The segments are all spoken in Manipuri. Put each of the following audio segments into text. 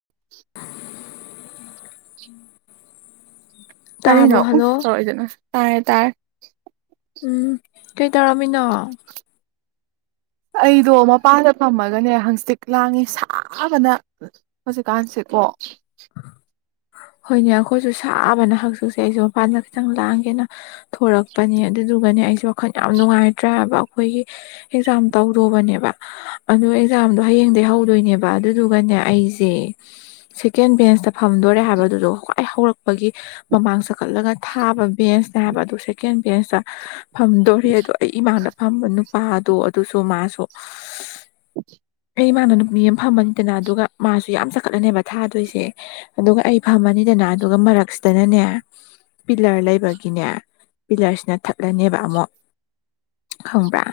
[inaudible] ꯀꯔꯤꯅꯣ ꯇꯥꯕ꯭ꯔꯣ ꯎꯝ ꯍꯜꯂꯣ ꯇꯧꯔꯣꯏꯗꯅ ꯇꯥꯏꯔꯦ ꯇꯥꯏꯔ ꯎꯝ ꯀꯩ ꯇꯧꯔꯝꯃꯤꯅꯣ ꯑꯩꯗꯣ ꯃꯄꯥꯟꯗ ꯐꯝꯃꯒꯅꯦ ꯍꯪꯆꯇꯤꯛ ꯂꯥꯡꯉꯤ ꯁꯥꯕꯅ ꯍꯧꯖꯤꯛꯀꯥꯟꯁꯤ ꯀꯣ ꯍꯣꯏꯅꯦ ꯑꯩꯈꯣꯏꯁꯨ ꯁꯥꯕꯅ ꯍꯆꯨꯁꯦ ꯑꯩꯁꯨ ꯃꯄꯥꯟꯗ ꯈꯤꯇꯪ ꯂꯥꯡꯑꯒꯦꯅ ꯊꯣꯔꯛꯄꯅꯤ ꯑꯗꯨꯗꯨꯒꯅꯦ ꯑꯩꯁ ꯋꯥꯈꯜ ꯌꯥꯝ ꯅꯨꯡꯉꯥꯏꯇ꯭ꯔꯦꯕ ꯑꯩꯈꯣꯏꯒꯤ ꯑꯦꯛꯖꯥꯝ ꯇꯧꯔꯨꯕꯅꯦꯕ ꯑꯗꯨ ꯑꯦꯛꯖꯥꯝꯗꯣ ꯍꯌꯦꯡ ꯍꯧꯗꯣꯏꯅꯦꯕ ꯑꯗꯨꯗꯨꯒꯅꯦ ꯑꯩꯁꯦ ꯀꯦꯟ ꯕꯦꯟꯁꯇ ꯐꯝꯗꯣꯔꯦ ꯍꯥꯏꯕꯗꯨꯗꯣ ꯈ꯭ꯋꯥꯏ ꯍꯧꯔꯛꯄꯒꯤ ꯃꯃꯥꯡ ꯆꯈꯠꯂꯒ ꯊꯥꯕ ꯕꯦꯟꯁꯅꯦ ꯍꯥꯏꯕ ꯑꯗꯨ ꯁꯦꯀꯦꯟ ꯕꯦꯟꯁꯇ ꯐꯝꯗꯣꯔꯤ ꯑꯗꯣ ꯑꯩ ꯏꯃꯥꯡꯗ ꯐꯝꯕ ꯅꯨꯄꯥꯗꯣ ꯑꯗꯨꯁꯨ ꯃꯥꯁꯨ [unintelligible] ꯏꯃꯅ ꯅꯨꯄꯤ ꯑꯃ ꯐꯝꯃꯅꯤꯗꯅ ꯑꯗꯨꯒ ꯃꯥꯁꯨ ꯌꯥꯝ ꯆꯈꯠꯂꯅꯦꯕ ꯊꯥꯗꯣꯏꯁꯦ ꯑꯗꯨꯒ ꯑꯩ ꯐꯝꯃꯅꯤꯗꯅ ꯑꯗꯨꯒ ꯃꯔꯛꯁꯤꯗꯅꯅꯦ ꯄꯤꯂꯔ ꯂꯩꯕꯒꯤꯅꯦ ꯄꯤꯂꯔꯁꯤꯅ ꯊꯠꯂꯅꯦꯕ ꯑꯃꯨꯛ ꯈꯪꯕ꯭ꯔꯥ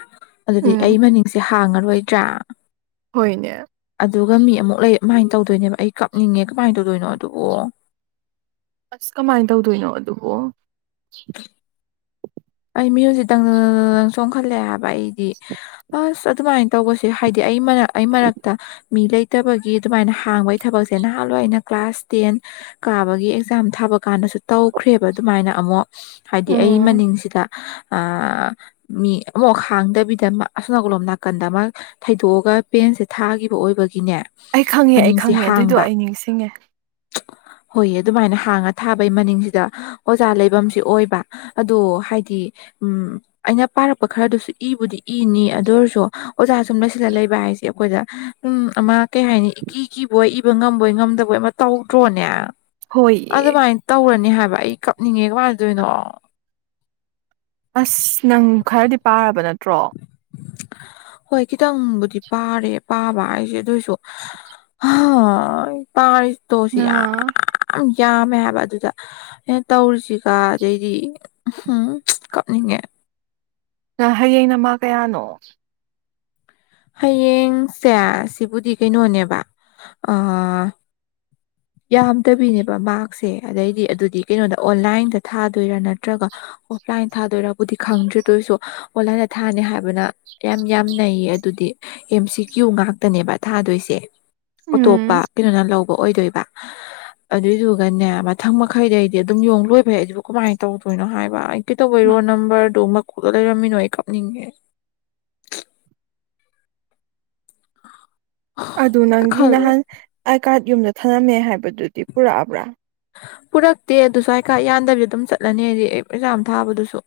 ꯑꯗꯨꯗꯤ ꯎꯝ ꯑꯩ ꯃꯅꯤꯡꯁꯦ ꯍꯥꯡꯉꯔꯣꯏꯗ꯭ꯔꯥ ꯍꯣꯏꯅꯦ ꯑꯗꯨꯒ ꯃꯤ ꯑꯃꯨꯛ ꯂꯩ ꯑꯗꯨꯃꯥꯏꯅ ꯇꯧꯗꯣꯏꯅꯦꯕ ꯑꯩ ꯀꯞꯅꯤꯡꯉꯦ ꯀꯃꯥꯏꯅ ꯇꯧꯗꯣꯏꯅꯣ ꯑꯗꯨꯕꯨꯣ ꯑꯁ ꯀꯃꯥꯏꯅ ꯇꯧꯗꯣꯏꯅꯣ ꯑꯗꯨꯕꯨꯣ ꯑꯩ ꯃꯤꯌꯖꯤꯦꯗꯪꯪ ꯆꯣꯡꯈꯠꯂꯛꯑꯦ ꯍꯥꯏꯕ ꯑꯩꯗꯤ ꯑꯁ ꯑꯗꯨꯃꯥꯏꯅ ꯇꯧꯕꯁꯦ ꯍꯥꯏꯗꯤ ꯑꯩ ꯃꯔꯛ ꯑꯩ ꯃꯔꯛꯇ ꯃꯤ ꯂꯩꯇꯕꯒꯤ ꯑꯗꯨꯃꯥꯏꯅ ꯍꯥꯡꯕꯒꯤ ꯊꯕꯛꯁꯦ ꯅꯍꯥꯟꯋꯥ ꯑꯩꯅ ꯀ꯭ꯂꯥꯁ ꯇꯦꯟ ꯀꯥꯕꯒꯤ ꯑꯦꯛꯖꯥꯝ ꯊꯥꯕ ꯀꯥꯟꯗꯁꯨ ꯇꯧꯈ꯭ꯔꯦꯕ ꯑꯗꯨꯃꯥꯏꯅ ꯑꯃꯨꯛ ꯍꯥꯏꯗꯤ ꯑꯩ ꯑꯩ ꯎꯝ ꯃꯅꯤꯡꯁꯤ ꯃꯤ ꯑꯃꯐ ꯈꯥꯡꯗꯕꯤꯗ ꯑꯁꯅꯥꯀꯂꯣꯝ ꯅꯥꯀꯟꯗ ꯑꯃ ꯊꯩꯗꯣꯛꯑ ꯄꯦꯟꯁꯦ ꯊꯥꯈꯤꯕ ꯑꯣꯏꯕꯒꯤ ꯑꯩ ꯈꯪꯉꯦ ꯑꯩ ꯈꯪꯉꯦ ꯑꯗꯨꯏꯗꯣ ꯑꯩ ꯅꯤꯡꯁꯤꯡꯉꯦ ꯍꯣꯏꯌꯦ ꯑꯗꯨꯃꯥꯏꯅ ꯍꯥꯡꯉ ꯊꯥꯕꯩ ꯃꯅꯤꯡꯁꯤꯗ ꯑꯣꯖꯥ ꯂꯩꯐꯝꯁꯤ ꯑꯣꯏꯕ ꯑꯗꯣ ꯍꯥꯏꯗꯤ ꯎꯝ ꯑꯩꯅ ꯄꯥꯔꯛꯄ ꯈꯔꯗꯨꯁꯨ ꯏꯕꯨꯗꯤ ꯏꯅꯤ ꯑꯗꯨ ꯑꯣꯏꯔꯁꯨ ꯑꯣꯖꯥ ꯁꯨꯝ ꯂꯩꯁꯤꯗ ꯂꯩ ꯕ ꯍꯥꯏꯁꯦ ꯑꯩꯈꯣꯏꯗ ꯎꯝ ꯑꯃ ꯀꯩ ꯍꯥꯏꯅꯤ ꯏꯤ ꯀꯤꯕꯣꯏ ꯏꯕ ꯉꯝꯕꯣꯏ ꯉꯝꯗꯕꯣꯏ ꯇꯧꯗ꯭ꯔꯣꯅꯦ ꯍꯣꯏꯌꯦ ꯑꯗꯨꯃꯥꯏꯅ ꯇꯧꯔꯅꯤ ꯍꯥꯏꯕ ꯑꯩ ꯀꯞꯅꯤꯡꯉꯦ ꯀꯃꯥꯏ ꯑꯗꯨꯣꯏꯅꯣ ꯑꯁ ꯅꯪ ꯈꯔꯗꯤ ꯄꯥꯔꯕ ꯅꯠꯇ꯭ꯔꯣ ꯍꯣꯏ ꯈꯤꯇꯪꯕꯨꯗꯤ ꯄꯥꯔꯦ ꯄꯥꯕ ꯍꯥꯏꯁꯦ ꯑꯗꯨꯑꯣꯏꯁꯨ [unintelligible] ꯍ ꯄꯥꯔ ꯇꯣꯁꯤ ꯌꯥ ꯑꯥ ꯌꯥꯝꯃꯦ ꯍꯥꯏꯕ ꯑꯗꯨꯗ ꯑꯩꯅ ꯇꯧꯔꯤꯁꯤꯒ ꯑꯗꯩꯗꯤ ꯎꯝ ꯀꯞꯅꯤꯡꯉꯦ ꯍꯌꯦꯡ ꯅꯃꯥ ꯀꯌꯥꯅꯣ ꯍꯌꯦꯡꯁꯦ ꯁꯤꯕꯨꯗꯤ ꯀꯩꯅꯣꯅꯦꯕ ꯑ ꯌꯥꯝꯗꯕꯤꯅꯦꯕ ꯃꯥꯔꯛꯁꯦ ꯑꯗꯩꯗꯤ ꯑꯗꯨꯗꯤ ꯀꯩꯅꯣꯗ ꯑꯣꯟꯂꯥꯏꯟꯗ ꯊꯥꯗꯣꯏꯔꯥ ꯅꯠꯇ꯭ꯔꯒ ꯑꯣꯐꯂꯥꯏꯟ ꯊꯥꯗꯣꯏꯔꯕꯨꯗꯤ ꯈꯪꯗ꯭ꯔꯦ ꯇꯣꯏꯁꯨ ꯑꯣꯟꯂꯥꯏꯅ ꯊꯥꯅꯤ ꯍꯥꯏꯕꯅ ꯌꯥꯝ ꯌꯥꯝ ꯅꯩꯌꯦ ꯑꯗꯨꯗꯤ ꯑꯦꯝ ꯁꯤ ꯀ꯭ꯌꯨ ꯉꯥꯛꯇꯅꯦꯕ ꯊꯥꯗꯣꯏꯁꯦ ꯑꯇꯣꯞꯄ ꯎꯝ ꯀꯩꯅꯣꯅ ꯂꯧꯕ ꯑꯣꯏꯗꯣꯏꯕ [unintelligible] ꯑꯗꯨꯏꯗꯨꯒꯅꯦ ꯃꯊꯪ ꯃꯈꯩꯗ ꯑꯩꯗꯤ ꯑꯗꯨꯝ ꯌꯣꯡ ꯂꯣꯏ ꯐꯩ ꯑꯩꯁꯤꯕꯨ ꯀꯃꯥꯏꯅ ꯇꯧꯗꯣꯏꯅꯣ ꯍꯥꯏꯕ ꯀꯩꯇꯧꯕꯩꯔꯣ ꯅꯝꯕꯔꯗꯨꯣ ꯃꯀꯨꯗ ꯂꯩꯔꯝꯃꯤꯅꯣ ꯑꯩ ꯀꯥꯞꯅꯤꯡꯉꯦ ꯑꯗꯨ ꯅꯪꯒꯤ ꯈꯜ ꯅꯍꯥꯟ ꯑꯥꯏ ꯀꯥꯔꯗ ꯌꯨꯝꯗ ꯊꯛꯂꯝꯃꯦ ꯍꯥꯏꯕꯗꯨꯗꯤ ꯄꯨꯔꯛꯑꯕ꯭ꯔꯥ ꯄꯨꯔꯛꯇꯦ ꯑꯗꯨꯁꯨ ꯍꯥꯏꯀ ꯌꯥꯟꯗꯕꯤꯗ ꯑꯗꯨꯝ ꯆꯠꯂꯅꯤ ꯍꯥꯏꯗꯤ ꯑꯦꯛꯖꯥꯝ ꯊꯥꯕꯗꯨꯁꯨ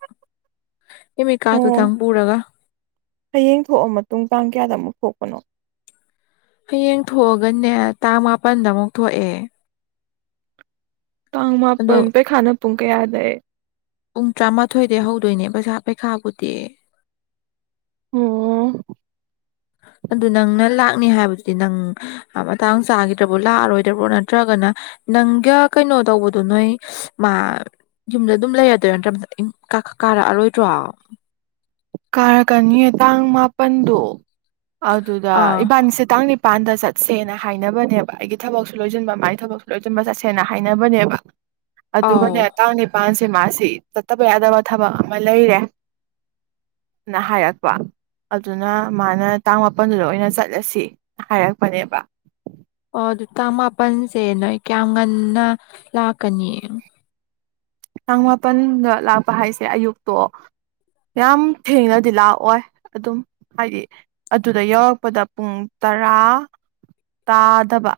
ꯑꯣ ꯑꯦꯃꯤꯀꯥꯗꯨꯗꯪ ꯄꯨꯔꯒ ꯍꯌꯦꯡ ꯊꯣꯛꯑ ꯃꯇꯨꯡ ꯇꯥꯡ ꯀꯌꯥꯗ ꯑꯃꯨꯛ ꯊꯣꯛꯄꯅꯣ ꯍꯌꯦꯡ ꯊꯣꯛꯑꯒꯅꯦ ꯇꯥꯡ ꯃꯥꯄꯜꯗ ꯑꯃꯨꯛ ꯊꯣꯛꯑꯦ ꯇꯥꯡ ꯑꯗꯣ ꯃꯥꯄꯜ ꯄꯩꯈꯥꯅ ꯄꯨꯡ ꯀꯌꯥꯗꯩ ꯄꯨꯡ ꯇꯔꯥꯃꯥꯊꯣꯏꯗꯒꯤꯩ ꯍꯧꯗꯣꯏꯅꯦ ꯄꯩꯁꯥ ꯄꯩꯈꯥꯕꯨꯗꯤ ꯎꯝ ꯑꯗꯨ ꯅꯪꯅ ꯂꯥꯛꯅꯤ ꯍꯥꯏꯕꯗꯨꯗꯤ ꯅꯪ ꯃꯇꯥꯡ ꯆꯥꯈꯤꯗ꯭ꯔꯕꯣ ꯂꯥꯛꯑꯔꯣꯏꯗ꯭ꯔꯕꯣ ꯅꯠꯇ꯭ꯔꯒꯅ ꯅꯪꯒ ꯀꯩꯅꯣ ꯇꯧꯕꯗꯨꯣ ꯅꯣꯏ ꯃꯥ ꯌꯨꯝꯗ ꯑꯗꯨꯝ ꯂꯩꯔꯗꯣꯏꯔ ꯅꯠꯇ꯭ꯔ ꯔꯔꯣꯏ ꯇ ꯑ ꯀꯥꯔꯛꯀꯅꯤꯌꯦ ꯇꯥꯡ ꯃꯥꯄꯜꯗꯣ ꯑꯗꯨꯗ ꯏꯕꯥꯅꯤꯁꯦ ꯇꯥꯡ ꯅꯤ ꯃꯄꯥꯟꯗ ꯆꯠꯁꯦꯅ ꯍꯥꯏꯅꯕꯅꯦꯕ ꯑꯩꯒꯤ ꯊꯕꯛꯁꯨ ꯂꯣꯏꯁꯤꯟꯕ ꯃꯥꯏ ꯊꯕꯛꯁꯨ ꯂꯣꯏꯁꯤꯟꯕ ꯆꯠꯁꯦꯅ ꯍꯥꯏꯅꯕꯅꯦꯕ ꯑꯥꯎ ꯑꯗꯨꯒꯅꯦ ꯇꯥꯡ ꯅꯤꯄꯥꯜꯁꯦ ꯃꯥꯁꯤ ꯆꯠꯇꯕ ꯌꯥꯗꯕ ꯊꯕꯛ ꯑꯃ ꯂꯩꯔꯦ ꯅꯍꯠ ꯋꯥ ꯑꯗꯨꯅ ꯃꯥꯅ ꯇꯥꯡ ꯃꯥꯄꯜꯗꯨꯗ ꯑꯣꯏꯅ ꯆꯠꯂꯁꯤ ꯍꯥꯏꯔꯛꯄꯅꯦꯕ ꯑꯣ ꯑꯗꯨ ꯇꯥꯡ ꯃꯥꯄꯜꯁꯦ ꯅꯣꯏ ꯀꯌꯥꯝ ꯉꯟꯅ ꯂꯥꯛꯀꯅꯤ ꯇꯥꯡ ꯃꯥꯄꯜꯗ ꯂꯥꯛꯄ ꯍꯥꯏꯁꯦ ꯑꯌꯨꯛꯇꯣ ꯌꯥꯝ ꯊꯦꯡꯅꯗꯤ ꯂꯥꯛꯑꯣꯏ ꯑꯗꯨꯝ ꯍꯥꯏꯗꯤ ꯑꯗꯨꯗ ꯌꯧꯔꯛꯄꯗ ꯄꯨꯡ ꯇꯔꯥ ꯇꯥꯗꯕ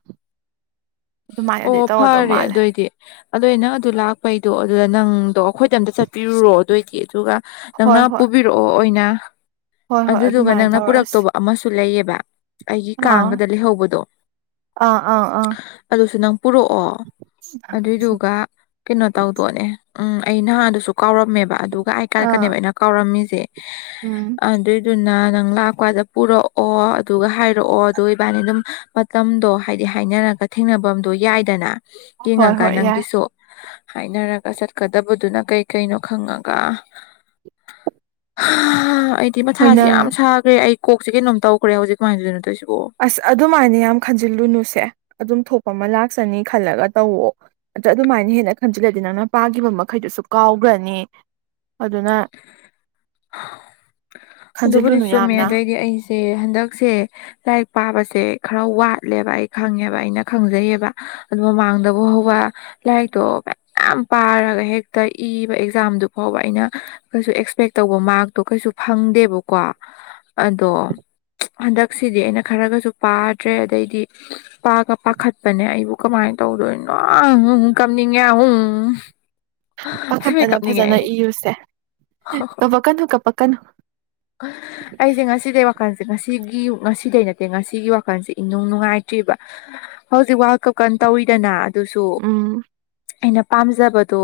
ꯑꯗꯨꯃꯥꯏꯅꯗꯤ ꯑꯣ ꯇꯧꯔꯗꯧ ꯐꯔꯦ ꯃꯥꯜꯂꯦ ꯑꯗꯨꯑꯣꯏꯗꯤ ꯑꯗꯨꯗ ꯅꯪ ꯑꯗꯨ ꯂꯥꯛꯄꯩꯗꯣ ꯑꯗꯨꯗ ꯅꯪꯗꯣ ꯑꯩꯈꯣꯏꯗ ꯑꯝꯇ ꯆꯠꯄꯤꯔꯨꯔꯣ ꯑꯗꯨꯑꯣꯏꯗꯤ ꯑꯗꯨꯒ ꯅꯪꯅ ꯍꯣꯏ ꯍꯣꯏ ꯄꯨꯕꯤꯔꯛꯑꯣ ꯑꯣꯏꯅ ꯍꯣꯏ ꯍꯣꯏ ꯑꯗꯨꯗꯨꯒ ꯑꯗꯨꯃꯥꯏꯅ ꯅꯪꯅ ꯇꯧꯔꯁꯤ ꯄꯨꯔꯛꯇꯧꯕ ꯑꯃꯁꯨ ꯂꯩꯌꯦꯕ ꯑꯩꯒꯤ ꯑꯥ ꯀꯥꯡꯕꯗ ꯂꯩꯍꯧꯕꯗꯣ ꯑꯥ ꯑꯥ ꯑꯥ ꯑꯗꯨ ꯅꯪꯔꯛꯑꯣ ꯑꯗꯨꯏꯗꯨꯒ ꯀꯩꯅꯣ ꯇꯧꯗꯣꯅꯦ ꯎꯝ ꯑꯩ ꯅꯍꯥꯗꯨꯁꯨ ꯀꯥꯎꯔꯝꯃꯦꯕ ꯑꯗꯨꯒ ꯑꯩ ꯑꯥ ꯀꯥꯔꯛꯀꯅꯦꯕ ꯑꯩꯅ ꯀꯥꯎꯔꯝꯃꯤꯁꯦ ꯎꯝ ꯑꯗꯨꯏꯗꯨꯅ ꯅꯪ ꯂꯥꯛꯄꯗ ꯄꯨꯔꯛꯑꯣ ꯑꯗꯨꯒ ꯍꯥꯏꯔꯛꯑꯣ ꯑꯗꯨ ꯏꯕꯥꯅꯤ ꯑꯗꯨꯝ ꯃꯇꯝꯗꯣ ꯍꯥꯏꯗꯤ ꯍꯥꯏꯅꯔꯒ ꯊꯦꯡꯅꯐꯝꯗꯣ ꯌꯥꯏꯗꯅ ꯍꯣꯏ ꯌꯦꯡꯉꯒ ꯍꯣꯏ ꯌꯥꯏ ꯅꯪꯒꯤꯁꯨ ꯍꯥꯏꯅꯔꯒ ꯆꯠꯀꯗꯕꯗꯨꯅ ꯀꯩ ꯀꯩꯅꯣ ꯈꯪꯉꯒ [inaudible] ꯑꯩꯗꯤ ꯃꯊꯥꯁꯤ ꯅꯪ ꯌꯥꯝ ꯁꯥꯈ꯭ꯔꯦ ꯑꯩ ꯀꯣꯛꯁꯤ ꯀꯩꯅꯣꯝ ꯇꯧꯈ꯭ꯔꯦ ꯍꯧꯖꯤꯛ ꯀꯃꯥꯏꯗꯨꯅ ꯅꯠꯇꯧꯏꯁꯨ ꯑꯁ ꯑꯗꯨꯃꯥꯏꯅ ꯌꯥꯝ ꯈꯟꯖꯤꯜꯂꯨꯅꯨꯁꯦ ꯑꯗꯨꯝ ꯊꯣꯛ ꯑꯄ ꯑꯃ ꯂꯥꯛꯆꯅꯤ ꯈꯜꯂꯒ ꯇꯧꯋ ꯅꯠꯇ꯭ꯔ ꯑꯗꯨꯃꯥꯏꯅ ꯍꯦꯟꯅ ꯈꯟꯖꯤꯜꯂꯗꯤ ꯅꯪꯅ ꯄꯥꯈꯤꯕ ꯃꯈꯩꯗꯨꯁꯨ ꯀꯥꯎꯒ ꯅꯤ ꯑꯗꯨꯅ ꯑꯗꯨꯕꯨꯗꯤ ꯈꯟꯖꯤꯜꯂꯨꯅꯨ ꯆꯨꯝꯃꯦ ꯌꯥꯝꯅ ꯑꯗꯒꯤ ꯑꯩꯁꯦ ꯍꯟꯗꯛꯁꯦ ꯂꯥꯏꯛ ꯄꯥꯕꯁꯦ ꯈꯔ ꯋꯥꯠꯂꯦꯕ ꯑꯩ ꯈꯪꯉꯦꯕ ꯑꯩꯅ ꯈꯪꯖꯩꯌꯦꯕ ꯑꯗꯨ ꯃꯃꯥꯡꯗꯕꯨ ꯍꯧꯕ ꯂꯥꯏꯔꯤꯛꯇꯣ ꯃ ꯄꯥꯔꯒ ꯍꯦꯛꯇ ꯏꯕ ꯑꯦꯛꯖꯥꯝꯗꯨ ꯐꯥꯎꯕ ꯑꯩꯅ ꯀꯩꯁꯨ ꯑꯦꯛꯁꯄꯦꯛ ꯇꯧꯕ ꯃꯥꯔꯛꯇꯣ ꯀꯩꯁꯨ ꯐꯪꯗꯦꯕꯀꯣ ꯑꯗꯣ ꯍꯟꯗꯛꯁꯤꯗꯤ ꯑꯩꯅ ꯈꯔꯒꯁꯨ ꯄꯥꯗ꯭ꯔꯦ ꯑꯗꯩꯗꯤ ꯄꯥꯒ ꯄꯥꯈꯠꯄꯅꯦ ꯑꯩꯕꯨ ꯀꯃꯥꯏꯅ ꯇꯧꯗꯣ ꯀꯝꯅꯤꯡꯉ ꯎ ꯄꯥꯈꯠꯇꯅꯦ ꯐꯖꯅ ꯏꯔꯨꯁꯦ ꯀꯄꯛꯀꯅꯨ ꯀꯄꯛ ꯀꯅꯨ ꯑꯩꯁꯦ ꯉꯁꯤꯗꯤꯦ ꯋꯥꯈꯜꯁꯦ ꯉꯁꯤ ꯉꯁꯤꯗꯩ ꯅꯠꯇꯦ ꯉꯁꯤꯒꯤ ꯋꯥꯈꯜꯁꯦ ꯏꯅꯨꯡ ꯅꯨꯡꯉꯥꯏꯇ꯭ꯔꯤꯕ ꯍꯧꯖꯤꯛ ꯋꯥꯔꯜ ꯀꯞ ꯇꯧꯋꯤꯗꯅ ꯑꯗꯨꯁꯨ ꯎꯝ ꯑꯩꯅ ꯄꯥꯝꯖꯕꯗꯣ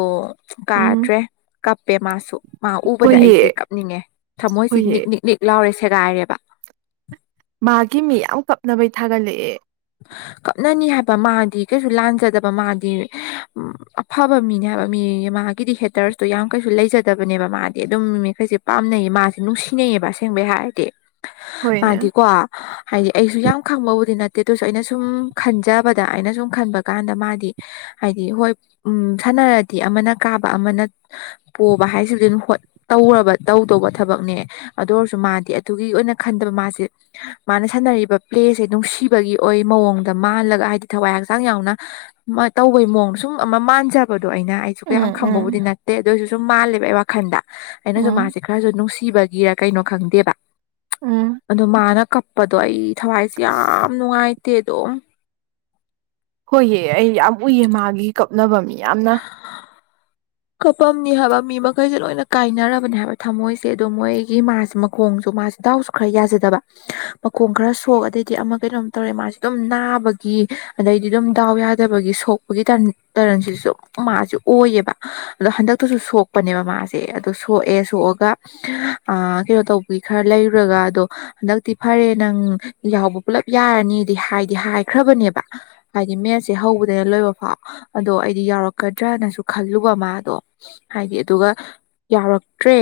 ꯎꯝ ꯀꯥꯗ꯭ꯔꯦ ꯀꯞꯄꯦ ꯃꯥꯁꯨ ꯃꯥ ꯎꯕꯗ ꯑꯩꯁꯤꯦ ꯍꯣꯏꯌꯦ ꯀꯞꯅꯤꯡꯉꯦ ꯊꯝꯃꯣꯏꯁꯤ ꯍꯣꯏꯌꯦ ꯅꯤꯛ ꯅꯤꯛ ꯅꯤꯛ ꯂꯥꯎꯔꯦ ꯁꯦꯒꯥꯏꯔꯦꯕ ꯃꯥꯒꯤ ꯃꯤ ꯌꯥꯝ ꯀꯞꯅꯕꯩ ꯊꯥꯒꯠꯂꯛꯑꯦ ꯀꯞꯅꯅꯤ ꯍꯥꯏꯕ ꯃꯥꯗꯤ ꯀꯩꯁꯨ ꯂꯥꯟꯖꯗꯕ ꯃꯥꯗꯤ ꯑꯐꯕ ꯃꯤꯅꯤ ꯍꯥꯏꯕ ꯃꯤ ꯃꯥꯒꯤꯗꯤ ꯍꯦꯇꯔꯁꯇꯣ ꯌꯥꯝ ꯀꯩꯁꯨ ꯂꯩꯖꯗꯕꯅꯦꯕ ꯃꯥꯗꯤ ꯑꯗꯨꯝ ꯃꯤ ꯃꯤꯈꯩꯁꯦ ꯄꯥꯝꯅꯩꯌꯦ ꯃꯥꯁꯦ ꯅꯨꯡꯁꯤꯅꯩꯌꯦꯕ ꯍꯥꯏꯔ ꯍꯣꯏꯅꯦ ꯃꯥꯣ ꯍꯥꯏꯗꯤ ꯑꯩꯁꯨ ꯌꯥꯝ ꯈꯪꯕꯕꯨꯠꯇꯦ ꯗꯦꯠꯇꯨꯁꯨ ꯑꯩꯅ ꯁꯨꯝ ꯈꯟꯖꯕꯗ ꯑꯩꯅ ꯁꯨꯝ ꯈꯟꯕ ꯀꯥꯟꯗ ꯃꯥꯗꯤ ꯍꯥꯏꯗꯤ ꯍꯣꯏ ꯎ ꯈꯠꯅꯔꯗꯤ ꯑꯃꯅ ꯀꯥꯕ ꯑꯃꯅ ꯄꯣꯕ ꯍꯥꯏꯁꯤ ꯑꯗꯨꯝ ꯇꯧꯔꯕ ꯇꯧꯗꯧꯕ ꯊꯕꯛꯅꯦ ꯑꯗꯨ ꯑꯣꯏꯔ ꯑꯗꯨꯒꯤ ꯑꯣꯏꯅ ꯈꯟꯕ ꯃꯥꯁ ꯃꯥꯅ ꯁꯥꯟ ꯄ꯭ꯂꯦ ꯅꯨꯡ ꯒꯤ ꯑꯣꯏ ꯃꯑꯣꯡꯗ ꯃꯜꯂꯒ ꯍꯥꯏꯗꯤ ꯊꯋꯥꯏ ꯍꯛꯆꯥꯡ ꯌꯥꯎꯅ ꯇꯧꯕꯒꯤ ꯃꯑꯣꯡꯗ ꯁꯨꯝ ꯑꯃ ꯃꯥꯟꯖꯕ ꯑꯗꯣ ꯑꯩꯅ ꯑꯩꯁꯨ ꯀꯌꯥꯝ ꯎꯝ ꯈꯪꯕꯕꯨꯗꯤ ꯎꯝ ꯅꯠꯇꯦ ꯑꯗꯨ ꯑꯣꯏꯁꯨ ꯁꯨꯝ ꯃꯥꯜꯂꯦꯕ ꯑꯩ ꯋꯥꯈꯟꯗ ꯑꯩꯅꯁꯨ ꯎꯝ ꯃꯥꯁꯦ ꯈꯔꯁꯨ ꯅꯨꯡꯁꯤ ꯊꯤꯕꯒꯤꯔ ꯀꯩꯅꯣ ꯈꯪꯗꯦꯕ ꯎꯝ ꯑꯣ ꯃꯥꯅ ꯀꯞꯄꯗꯣ ꯑꯩ ꯊꯋꯥꯏꯁꯦ ꯌꯥꯝ ꯉꯥꯏꯇꯦꯗꯣ ꯍꯣꯏꯑ ꯑꯩ ꯌꯥꯝ ꯎꯏꯌꯦ ꯃꯥꯒꯤ ꯀꯞꯅꯕ ꯃꯤ ꯌꯥꯝꯅ ꯀꯄꯝꯅꯤ ꯍꯥꯏꯕ ꯃꯤ ꯃꯈꯩꯁꯦ ꯂꯣꯏꯅ ꯀꯥꯏꯅꯔꯕꯅꯦ ꯍꯥꯏꯕ ꯊꯝꯃꯣꯏꯁꯦ ꯑꯗꯨꯗꯣ ꯃꯣꯏꯒꯤ ꯃꯥꯁꯦ ꯃꯈꯣꯡꯁꯨ ꯃꯥꯁꯦ ꯗꯥꯎꯁꯨ ꯈꯔ ꯌꯥꯖꯗꯕ ꯃꯈꯣꯡ ꯈꯔ ꯁꯣꯛ ꯑꯗꯩꯗꯤ ꯑꯃ ꯀꯩꯅꯣꯝ ꯇꯧꯔꯦ ꯃꯥꯁꯤ ꯑꯗꯨꯝ ꯅꯥꯕꯒꯤ ꯒꯤ ꯑꯗꯩꯗꯤ ꯑꯗꯨꯝ ꯗꯥꯎ ꯌꯥꯗꯕꯒꯤ ꯁꯣꯛꯄꯒꯤ ꯇꯔꯟꯁꯤꯁꯨ ꯃꯥꯁꯨ ꯑꯣꯏꯌꯦꯕ ꯑꯗꯣ ꯍꯟꯗꯛꯇꯁꯨ ꯁꯣꯛꯄꯅꯦꯕ ꯃꯥꯁꯦ ꯑꯗꯣ ꯁꯣꯛꯑꯦ ꯁꯣꯛꯑꯒ ꯀꯩꯅꯣ ꯇꯧꯕ ꯈꯔ ꯂꯩꯔꯨꯔꯒ ꯑꯗꯣ ꯍꯟꯗꯛꯇꯤ ꯐꯔꯦ ꯅꯪ ꯌꯥꯎꯕ ꯄꯨꯂꯞ ꯌꯥꯔꯅꯤ ꯍꯥꯏꯗꯤ ꯍꯥꯏꯈ꯭ꯔ ꯍꯥꯏ ꯃꯦ ꯍꯧꯕ ꯐ ꯑꯣꯗꯤ ꯌꯥꯎꯔꯅ ꯑꯗꯨꯒ ꯃꯥꯗꯣ ꯍꯥꯏꯗꯤ ꯑꯗꯨꯒ ꯌꯥꯎꯔꯛꯇ꯭ꯔꯦ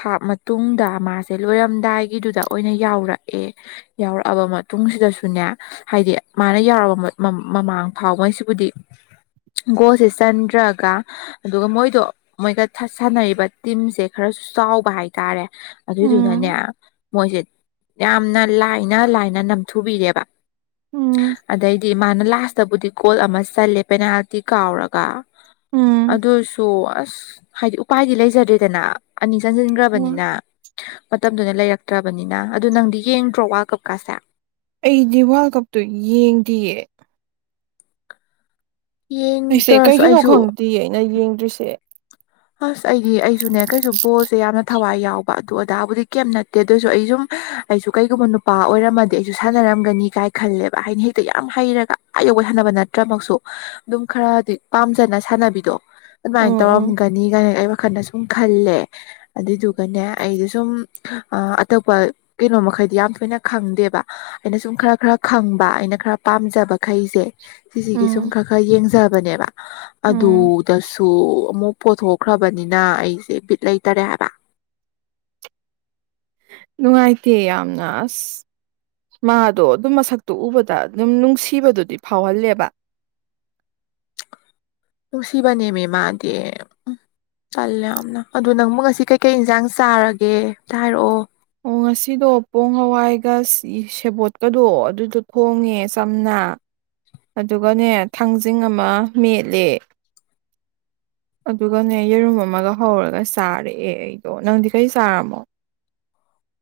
ꯍꯥꯞ ꯃꯇꯨꯡꯗ ꯃꯥꯁꯦ ꯂꯣꯏꯔꯝꯗꯥꯏꯒꯤꯗꯨꯗ ꯑꯣꯏꯅ ꯌꯥꯎꯔꯛꯑꯦ ꯌꯥꯎꯔꯛꯑꯕ ꯃꯇꯨꯡ ꯨꯡ ꯁꯤꯗꯁꯨꯅꯦ ꯍꯥꯏꯗꯤ ꯃꯥꯅ ꯌꯥꯎꯔꯕ ꯃꯃꯥꯡ ꯐꯥꯎꯉꯩꯁꯤꯕꯨꯗꯤ ꯒꯣꯁꯦ ꯆꯟꯗ꯭ꯔꯒ ꯑꯗꯨꯒ ꯃꯣꯏꯗꯣ ꯃꯣꯏꯒ ꯁꯥꯟꯅꯔꯤꯕ ꯇꯤꯝꯁꯦ ꯈꯔꯁꯨ ꯆꯥꯎꯕ ꯍꯥꯏꯇꯥꯔꯦ ꯑꯗꯨꯗꯨꯅꯅꯦ ꯎꯝ ꯃꯣꯏꯁꯦ ꯌꯥꯝꯅ ꯂꯥꯏꯅ ꯂꯥꯏꯅ ꯅꯝꯊꯨꯕꯤꯔꯦꯕ ꯎꯝ ꯑꯗꯩꯗꯤ ꯃꯥꯅ ꯂꯥꯁꯇꯕꯨꯗꯤ ꯒꯣꯜ ꯑꯃ ꯆꯜꯂꯦ ꯄꯦꯅꯥꯜꯇꯤ ꯀꯥꯎꯔꯒ ꯎꯝ ꯑꯗꯨꯁꯨ ꯑꯁ ꯍꯥꯏꯗꯤ ꯎꯄꯥꯏꯗꯤ ꯂꯩꯖꯗ꯭ꯔꯦꯗꯅ ꯑꯅꯤ ꯍꯣꯏ ꯆꯟꯁꯤꯟꯈ꯭ꯔꯕꯅꯤꯅ ꯃꯇꯝꯗꯨꯅ ꯂꯩꯔꯛꯇ꯭ꯔꯕꯅꯤꯅ ꯑꯗꯨ ꯅꯪꯗꯤ ꯌꯦꯡꯗ꯭ꯔꯣ ꯋꯥ ꯀꯞꯀꯥꯁꯦ ꯑꯩꯗꯤ ꯋꯥꯔꯜ ꯀꯞꯇꯨ ꯌꯦꯡꯗꯤꯌꯦ ꯑꯩꯁꯦ ꯌꯦꯡꯗ꯭ꯔꯁꯨ ꯀꯩꯒꯤꯅꯣ ꯑꯩꯁꯨ ꯈꯪꯗꯦ ꯑꯩꯅ ꯌꯦꯡꯗ꯭ꯔꯤꯁꯦ ꯑꯁ ꯑꯩꯗꯤ ꯑꯩꯁꯨꯅꯦ ꯀꯩꯁꯨ ꯕꯣꯜꯁꯦ ꯌꯥꯝꯅ ꯊꯋꯥꯏ ꯌꯥꯎꯕ ꯑꯗꯨꯗꯣ ꯑꯣꯗꯥꯥꯕꯨꯗꯤ ꯀꯩꯝ ꯅꯠꯇꯦ ꯑꯗꯨꯑꯣꯏꯁꯨ ꯑꯩ ꯁꯨꯝ ꯑꯩꯁꯨ ꯀꯩꯒꯨꯝꯕ ꯅꯨꯄꯥ ꯑꯣꯏꯔꯝꯃꯗꯤ ꯑꯩꯁꯨ ꯁꯥꯟꯅꯔꯝꯒꯅꯤ ꯀꯥꯏ ꯈꯜꯂꯦꯕ ꯍꯥꯏꯅ ꯍꯦꯛꯇ ꯌꯥꯝ ꯍꯩꯔꯒ ꯕ ꯅꯠꯇ꯭ꯔ ꯑꯗꯨꯝ ꯈꯔ ꯄꯥꯝ ꯁꯥꯟꯅꯕꯤꯗꯣ ꯑꯗꯨꯃ ꯎꯝ ꯇꯔ ꯎꯝ ꯑꯩ ꯋꯥꯈꯜꯗ ꯁꯨꯝ ꯈꯜꯂꯦ ꯑꯗꯨꯗꯨꯒꯅꯦ ꯑꯩꯗ ꯁꯨꯝ ꯑꯇꯣꯞꯄ ꯀꯩꯅꯣꯃꯩꯗꯤ ꯌꯥꯝ ꯊꯣꯏꯅ ꯈꯪꯗꯦꯕ ꯑꯩꯅ ꯁꯨꯝ ꯈꯔ ꯈꯔ ꯈꯪꯕ ꯑꯩꯅ ꯈꯔ ꯄꯥꯝꯖꯕ ꯃꯈꯩꯁꯦ ꯁꯤꯁꯤꯒꯤ ꯁꯨꯝ ꯎꯝ ꯈꯔ ꯈꯔ ꯌꯦꯡꯖꯕꯅꯦꯕ ꯎꯝ ꯑꯗꯨꯗꯁꯨ ꯑꯃꯨꯛ ꯄꯣꯊꯣꯛꯈ꯭ꯔꯕꯅꯤꯅ ꯑꯩꯁꯦ ꯕꯤꯠ ꯂꯩꯇꯔꯦ ꯍꯥꯏꯕ ꯅꯨꯡꯉꯥꯏꯇꯦ ꯌꯥꯝꯅ ꯑꯁ ꯃꯥꯗꯣ ꯑꯗꯨꯝ ꯃꯁꯛꯇꯣ ꯎꯕꯗ ꯑꯗꯨꯝ ꯅꯨꯡꯁꯤꯕꯗꯨꯗꯤ ꯐꯥꯎꯍꯜꯂꯦꯕ [inaudible] ꯅꯨꯡꯁꯤꯕꯅꯦꯃꯤ ꯃꯥꯗꯤ ꯎ ꯆꯜꯂꯦ ꯌꯥꯝꯅ ꯑꯗꯣ ꯅꯪꯕꯨ ꯉꯁꯤ ꯀꯩꯀꯩ ꯏꯟꯁꯥꯡ ꯆꯥꯔꯒꯦ ꯑꯝꯇ ꯍꯥꯏꯔꯛꯑꯣ ꯑꯣ ꯉꯁꯤꯗꯣ ꯄꯣꯡ ꯍꯋꯥꯏꯒ ꯁꯦꯕꯣꯠꯀꯗꯣ ꯑꯗꯨꯗꯣ ꯊꯣꯡꯉꯦ ꯆꯝꯅ ꯑꯗꯨꯒꯅꯦ ꯊꯥꯡꯖꯤꯡ ꯑꯃ ꯃꯦꯠꯂꯦ ꯑꯗꯨꯒꯅꯦ ꯌꯦꯔꯨꯝ ꯑꯃꯒ ꯍꯧꯔꯒ ꯆꯥꯔꯛꯑꯦ ꯑꯩꯗꯣ ꯅꯪꯗꯤ ꯀꯔꯤ ꯆꯥꯔꯝꯃꯣ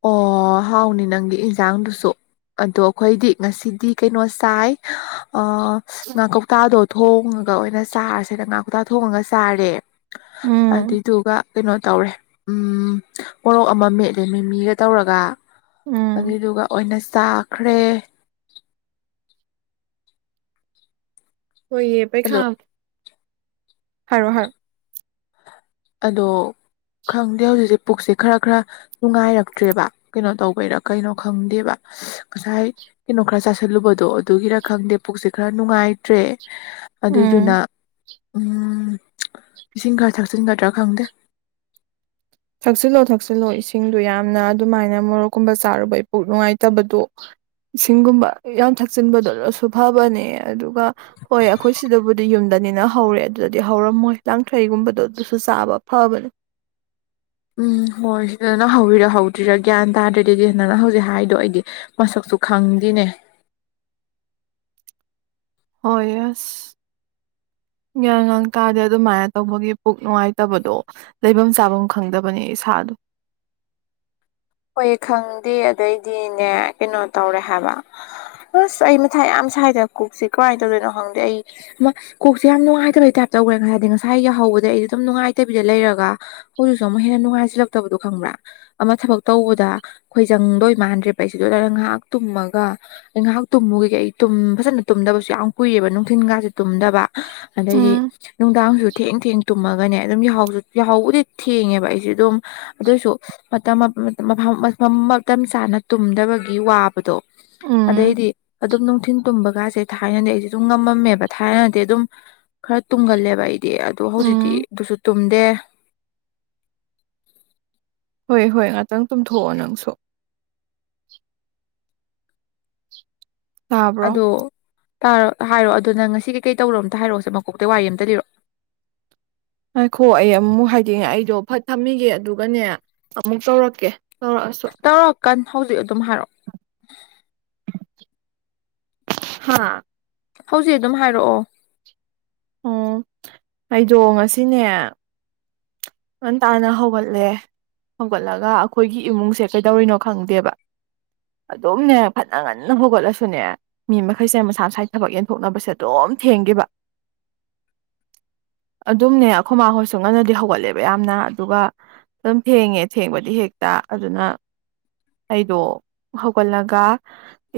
ꯑꯣ ꯍꯥꯎꯅꯤ ꯅꯪꯒꯤ ꯏꯟꯁꯥꯡꯗꯨꯁꯨ ꯑꯗꯣ ꯑꯩꯈꯣꯏꯗꯤ ꯉꯁꯤꯗꯤ ꯀꯩꯅꯣ ꯆꯥꯏ ꯑ ꯉꯥ ꯀꯧꯇꯥꯗꯣ ꯊꯣꯡꯉꯒ ꯑꯣꯏꯅ ꯆꯥꯔꯁꯦꯅ ꯉꯥ ꯀꯧꯇꯥ ꯊꯣꯡꯉꯒ ꯆꯥꯔꯦ ꯎꯝ ꯑꯗꯨꯏꯗꯨꯒ ꯀꯩꯅꯣ ꯇꯧꯔꯦ ꯎꯝ ꯃꯣꯔꯣꯛ ꯑꯃ ꯃꯦꯠꯂꯦ ꯃꯤ ꯃꯤꯒ ꯇꯧꯔꯒ ꯎꯝ ꯑꯗꯨꯏꯗꯨꯒ ꯑꯣꯏꯅ ꯆꯥꯈ꯭ꯔꯦ ꯍꯏꯌꯦ ꯄꯩ ꯑꯗꯣ ꯈꯥꯝ ꯍꯥꯏꯔꯣ ꯍꯥꯏꯔꯣ ꯑꯗꯣ ꯈꯪꯗꯦ ꯍꯧꯖꯤꯛꯁꯦ ꯄꯨꯛꯁꯦ ꯈꯔ ꯈꯔ ꯅꯨꯡꯉꯥꯏꯔꯛꯇ꯭ꯔꯦꯕ ꯀꯩꯅꯣ ꯇꯧꯕꯩꯔ ꯀꯩꯅꯣ ꯈꯪꯗꯦꯕ ꯉꯁꯥꯏ ꯀꯩꯅꯣ ꯈꯔ ꯆꯥꯥꯁꯜꯂꯨꯕꯗꯣ ꯑꯗꯨꯒꯤꯔ ꯈꯪꯗꯦ ꯄꯨꯛꯁꯦ ꯈꯔ ꯅꯨꯡꯉꯥꯏꯇ꯭ꯔꯦ ꯑꯗꯨꯏꯗꯨꯅ ꯎꯝ ꯎ ꯏꯁꯤꯡ ꯈꯔ ꯊꯛꯆ ꯆꯤꯟꯒꯗ꯭ꯔꯥ ꯈꯪꯗꯦ ꯊꯛꯆꯤꯜꯂꯣ ꯊꯛꯆꯤꯜꯂꯣ ꯏꯁꯤꯡꯗꯣ ꯌꯥꯝꯅ ꯑꯗꯨꯃꯥꯏꯅ ꯃꯣꯔꯣꯛꯀꯨꯝꯕ ꯆꯥꯔꯨꯕ ꯏꯄꯣꯛ ꯅꯨꯡꯉꯥꯏꯇꯕꯗꯣ ꯏꯁꯤꯡꯒꯨꯝꯕ ꯌꯥꯝ ꯊꯛꯆꯤꯟꯕꯗꯣ ꯂꯣꯏꯁꯨ ꯐꯕꯅꯦ ꯑꯗꯨꯒ ꯍꯣꯏ ꯑꯩꯈꯣꯏ ꯁꯤꯗꯕꯨꯗꯤ ꯌꯨꯝꯗ ꯅꯤꯅ ꯍꯧꯔꯦ ꯑꯗꯨꯗꯗꯤ ꯍꯧꯔꯝꯃꯣꯏ ꯂꯥꯡꯊ꯭ꯔꯩꯒꯨꯝꯕꯗꯣ ꯑꯗꯨꯁꯨ ꯆꯥꯕ ꯐꯕꯅꯦ ꯎꯝ ꯍꯣꯏ ꯁꯤꯗ ꯅꯪ ꯍꯧꯋꯤꯔ ꯍꯧꯗ꯭ꯔꯤꯔꯥ ꯒ꯭ꯌꯥꯟ ꯇꯥꯗ꯭ꯔꯗꯤꯗꯤ ꯅꯪꯅ ꯍꯧꯖꯤꯛ ꯍꯥꯏꯗꯣ ꯑꯩꯗꯤ ꯃꯁꯛ ꯁꯨ ꯈꯪꯗꯤꯅꯦ [inaudible] ꯍ ꯌꯦꯁ ꯉꯥꯡ ꯇꯥꯗ ꯑꯗꯨꯃꯥꯏꯅ ꯇꯧꯕꯒꯤ ꯄꯨꯛ ꯅꯨꯡꯉꯥꯏꯇꯕꯗꯣ ꯂꯩꯐꯝ ꯆꯥꯐꯝ ꯈꯪꯗꯕꯅꯤ ꯏꯁꯥꯗ [unintelligible] ꯍꯣꯏ ꯈꯪꯗꯦ ꯑꯗꯩꯗꯤꯅꯦ ꯀꯩꯅꯣ ꯇꯧꯔꯦ ꯍꯥꯏꯕ ꯑꯁ ꯑꯩ ꯃꯊꯥ ꯌꯥꯝ ꯁꯥꯏꯗ ꯀꯣꯛꯁꯦ ꯀꯃꯥꯏꯅ ꯇꯧꯗꯣꯏꯅꯣ ꯈꯪꯗꯦ ꯑꯩ ꯀꯣꯛꯁꯦ ꯌꯥꯝ ꯅꯨꯡꯉꯥꯏꯇꯕꯩ ꯇꯥꯏꯞꯇ ꯇꯧꯈ꯭ꯔꯦ ꯉ ꯍꯥꯏꯗꯤ ꯉꯁꯥꯏ ꯌꯥꯎꯍꯧꯕꯗ ꯑꯩꯗꯤ ꯑꯗꯨꯝ ꯅꯨꯡꯉꯥꯏꯇꯕꯤꯗ ꯂꯩꯔꯒ ꯍꯧꯖꯤꯛꯁꯨ ꯑꯃꯨꯛ ꯍꯦꯟꯅ ꯅꯨꯡꯉꯥꯏꯁꯤꯜꯂꯛꯇꯕꯗꯣ ꯈꯪꯕ꯭ꯔꯥ ꯃꯊ ꯐ ꯇꯧꯕꯗ ꯑꯩꯈꯣꯏ ꯆꯪꯗꯣꯏ ꯃꯥꯟꯗ꯭ꯔꯦ ꯄ ꯑꯩꯁꯤꯗꯗ ꯉꯥꯏꯍꯥꯛ ꯇꯨꯝꯃꯒ ꯑꯩ ꯉꯥꯏꯍꯥꯛ ꯇꯨꯝꯃꯨꯒ ꯑꯩ ꯇꯨꯝ ꯐꯖꯅ ꯇꯨꯝꯗꯕꯁꯨ ꯌꯥꯝ ꯀꯨꯏꯑꯕ ꯅꯨꯡꯊꯤꯟꯒꯥꯁꯦ ꯇꯨꯝꯗꯕ ꯑꯗꯩꯗꯤ ꯎꯝ ꯅꯨꯡꯗꯥꯡꯁꯨ ꯊꯦꯡ ꯊꯦꯡ ꯈꯨꯝꯃꯒꯅꯦ ꯑꯗꯨꯝ ꯌꯥꯍꯥꯎꯕꯨꯗꯤ ꯊꯦꯡꯉꯦꯕ ꯑꯩꯁꯦ ꯑꯗꯨꯝ ꯑꯗꯨꯏꯁꯨ ꯃꯇꯝ ꯃꯐꯝ ꯃꯐꯝ ꯃꯇꯝ ꯆꯥꯅ ꯇꯨꯝꯗꯕꯒꯤ ꯋꯥꯕꯗꯣ ꯎꯝ ꯑꯗꯩꯗꯤ ꯑꯗꯨꯝ ꯅꯨꯡꯊꯤꯟ ꯇꯨꯝꯕ ꯀꯥꯁꯦ ꯊꯥꯏꯅꯗꯤ ꯑꯩꯁꯦ ꯑꯗꯨꯝ ꯉꯝꯃꯝꯃꯦꯕ ꯊꯥꯏꯅꯗꯤ ꯑꯗꯨꯝ ꯈꯔ ꯇꯨꯝꯒꯜꯂꯦꯕ ꯑꯩꯁꯦ ꯍꯥꯏꯗꯤ ꯑꯗꯨ ꯍꯧꯖꯤꯛꯇꯤ ꯎꯝ ꯑꯗꯨꯁꯨ ꯇꯨꯝꯗꯦ [unintelligible] ꯍꯣꯏ ꯍꯣꯏ ꯉꯥꯛꯇꯪ ꯇꯨꯝꯊꯣꯛꯑꯣ ꯅꯪꯁꯨ ꯇꯥꯕ꯭ꯔꯣ ꯇꯥꯔꯣ ꯍꯥꯏꯔꯣ ꯑꯗꯨꯅ ꯉꯁꯤ ꯀꯩꯀꯩ ꯇꯧꯔꯣ ꯑꯃꯇ ꯍꯥꯏꯔꯛꯑꯣꯁꯦ ꯃꯀꯣꯛꯇꯒꯤ ꯋꯥꯔꯤ ꯑꯃꯝꯇ ꯂꯤꯔꯛꯑꯣ ꯉꯥꯏꯈꯣ ꯑꯩ ꯑꯃꯨꯛ ꯍꯥꯏꯗꯤꯅꯦ ꯑꯩꯗꯣ ꯐꯠ ꯊꯝꯃꯤꯒꯦ ꯑꯗꯨꯒꯅꯦ ꯑꯃꯨꯛ ꯇꯧꯔꯛꯀꯦ ꯇꯧꯔꯛꯑꯁꯨ ꯇꯧꯔꯛꯀꯥꯟ ꯍꯧꯖꯤꯛ ꯑꯗꯨꯝ ꯍꯥꯏꯔꯛꯑꯣ ꯍꯥꯥ ꯍꯧꯖꯤꯛ ꯑꯗꯨꯝ ꯍꯥꯏꯔꯛꯑꯣ ꯎꯝ ꯑꯩꯗꯣ ꯉꯁꯤꯅꯦ ꯅ ꯇꯥꯅ ꯍꯒꯠꯂꯦ ꯍꯧꯒꯠꯂꯒ ꯑꯩꯈꯣꯏꯒꯤ ꯏꯃꯨꯡꯁꯦ ꯀꯩꯗꯧꯔꯤꯅꯣ ꯈꯪꯗꯦꯕ ꯑꯗꯨꯝꯅꯦ ꯐꯅ ꯉꯟꯅ ꯍꯧꯣꯒꯠꯂꯁꯨꯅꯦ ꯃꯤ ꯃꯈꯩꯁꯦ ꯃꯁꯥ ꯃꯁꯥꯗ ꯊꯕꯛ ꯌꯦꯟꯊꯣꯛꯅꯕꯁꯦ ꯑꯗꯨꯝ ꯊꯦꯡꯈꯤꯕ ꯑꯗꯨꯝꯅꯦ ꯑꯩꯈꯣꯏ ꯃꯥꯈꯣꯏ ꯁ ꯉꯟꯅꯗꯤ ꯍꯧꯒꯠꯂꯦꯕ ꯌꯥꯝꯅ ꯑꯗꯨꯒ ꯑꯗꯨꯝ ꯊꯦꯡꯉꯦ ꯊꯦꯡꯕꯗꯤ ꯍꯦꯛꯇ ꯑꯗꯨꯅ ꯑꯩꯗꯣ ꯍꯧꯒꯠꯂꯒ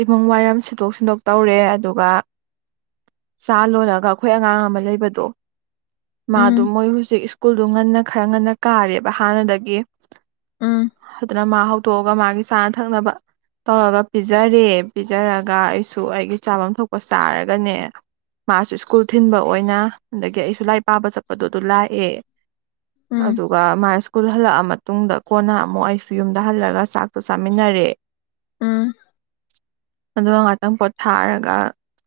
ꯏꯃꯨꯡ ꯋꯥꯏꯔꯝ ꯁꯤꯗꯣꯛ ꯁꯤꯟꯗꯣꯛ ꯇꯧꯔꯦ ꯑꯗꯨꯒ ꯆꯥ ꯂꯣꯜꯂꯒ ꯑꯩꯈꯣꯏ ꯑꯉꯥꯡ ꯑꯃ ꯂꯩꯕꯗꯣ ꯎꯝ ꯃꯥꯗꯨꯣ ꯃꯣꯏ ꯍꯧꯖꯤꯛ ꯁ꯭ꯀꯨꯜꯗꯨ ꯉꯟꯅ ꯈꯔ ꯉꯟꯅ ꯀꯥꯔꯦꯕ ꯍꯥꯟꯅꯗꯒꯤ ꯎꯝ ꯑꯗꯨꯅ ꯃꯥ ꯍꯧꯗꯣꯛꯑꯒ ꯃꯥꯒꯤ ꯆꯥꯅ ꯊꯛꯅꯕ ꯇꯧꯔꯒ ꯄꯤꯖꯔꯦ ꯄꯤꯖꯔꯒ ꯑꯩꯁꯨ ꯑꯩꯒꯤ ꯆꯥꯐꯝ ꯊꯣꯛꯄ ꯆꯥꯔꯒꯅꯦ ꯃꯥꯁꯨ ꯁ꯭ꯀꯨꯜ ꯊꯤꯟꯕ ꯑꯣꯏꯅ ꯑꯗꯒꯤ ꯑꯩꯁꯨ ꯂꯥꯏ ꯄꯥꯕ ꯆꯠꯄꯗꯣ ꯑꯗꯨ ꯂꯥꯛꯑꯦ ꯎꯝ ꯑꯗꯨꯒ ꯃꯥ ꯁ꯭ꯀꯨꯜ ꯍꯜꯂꯛꯑ ꯃꯇꯨꯡꯗ ꯀꯣꯟꯅ ꯑꯃꯨꯛ ꯑꯩꯁꯨ ꯌꯨꯝꯗ ꯍꯜꯂꯒ ꯆꯥꯛꯇꯨ ꯆꯥꯃꯤꯟꯅꯔꯦ ꯎꯝ ꯑꯗꯨꯒ ꯉꯥꯛꯇꯪ ꯄꯣꯊꯥꯔꯒ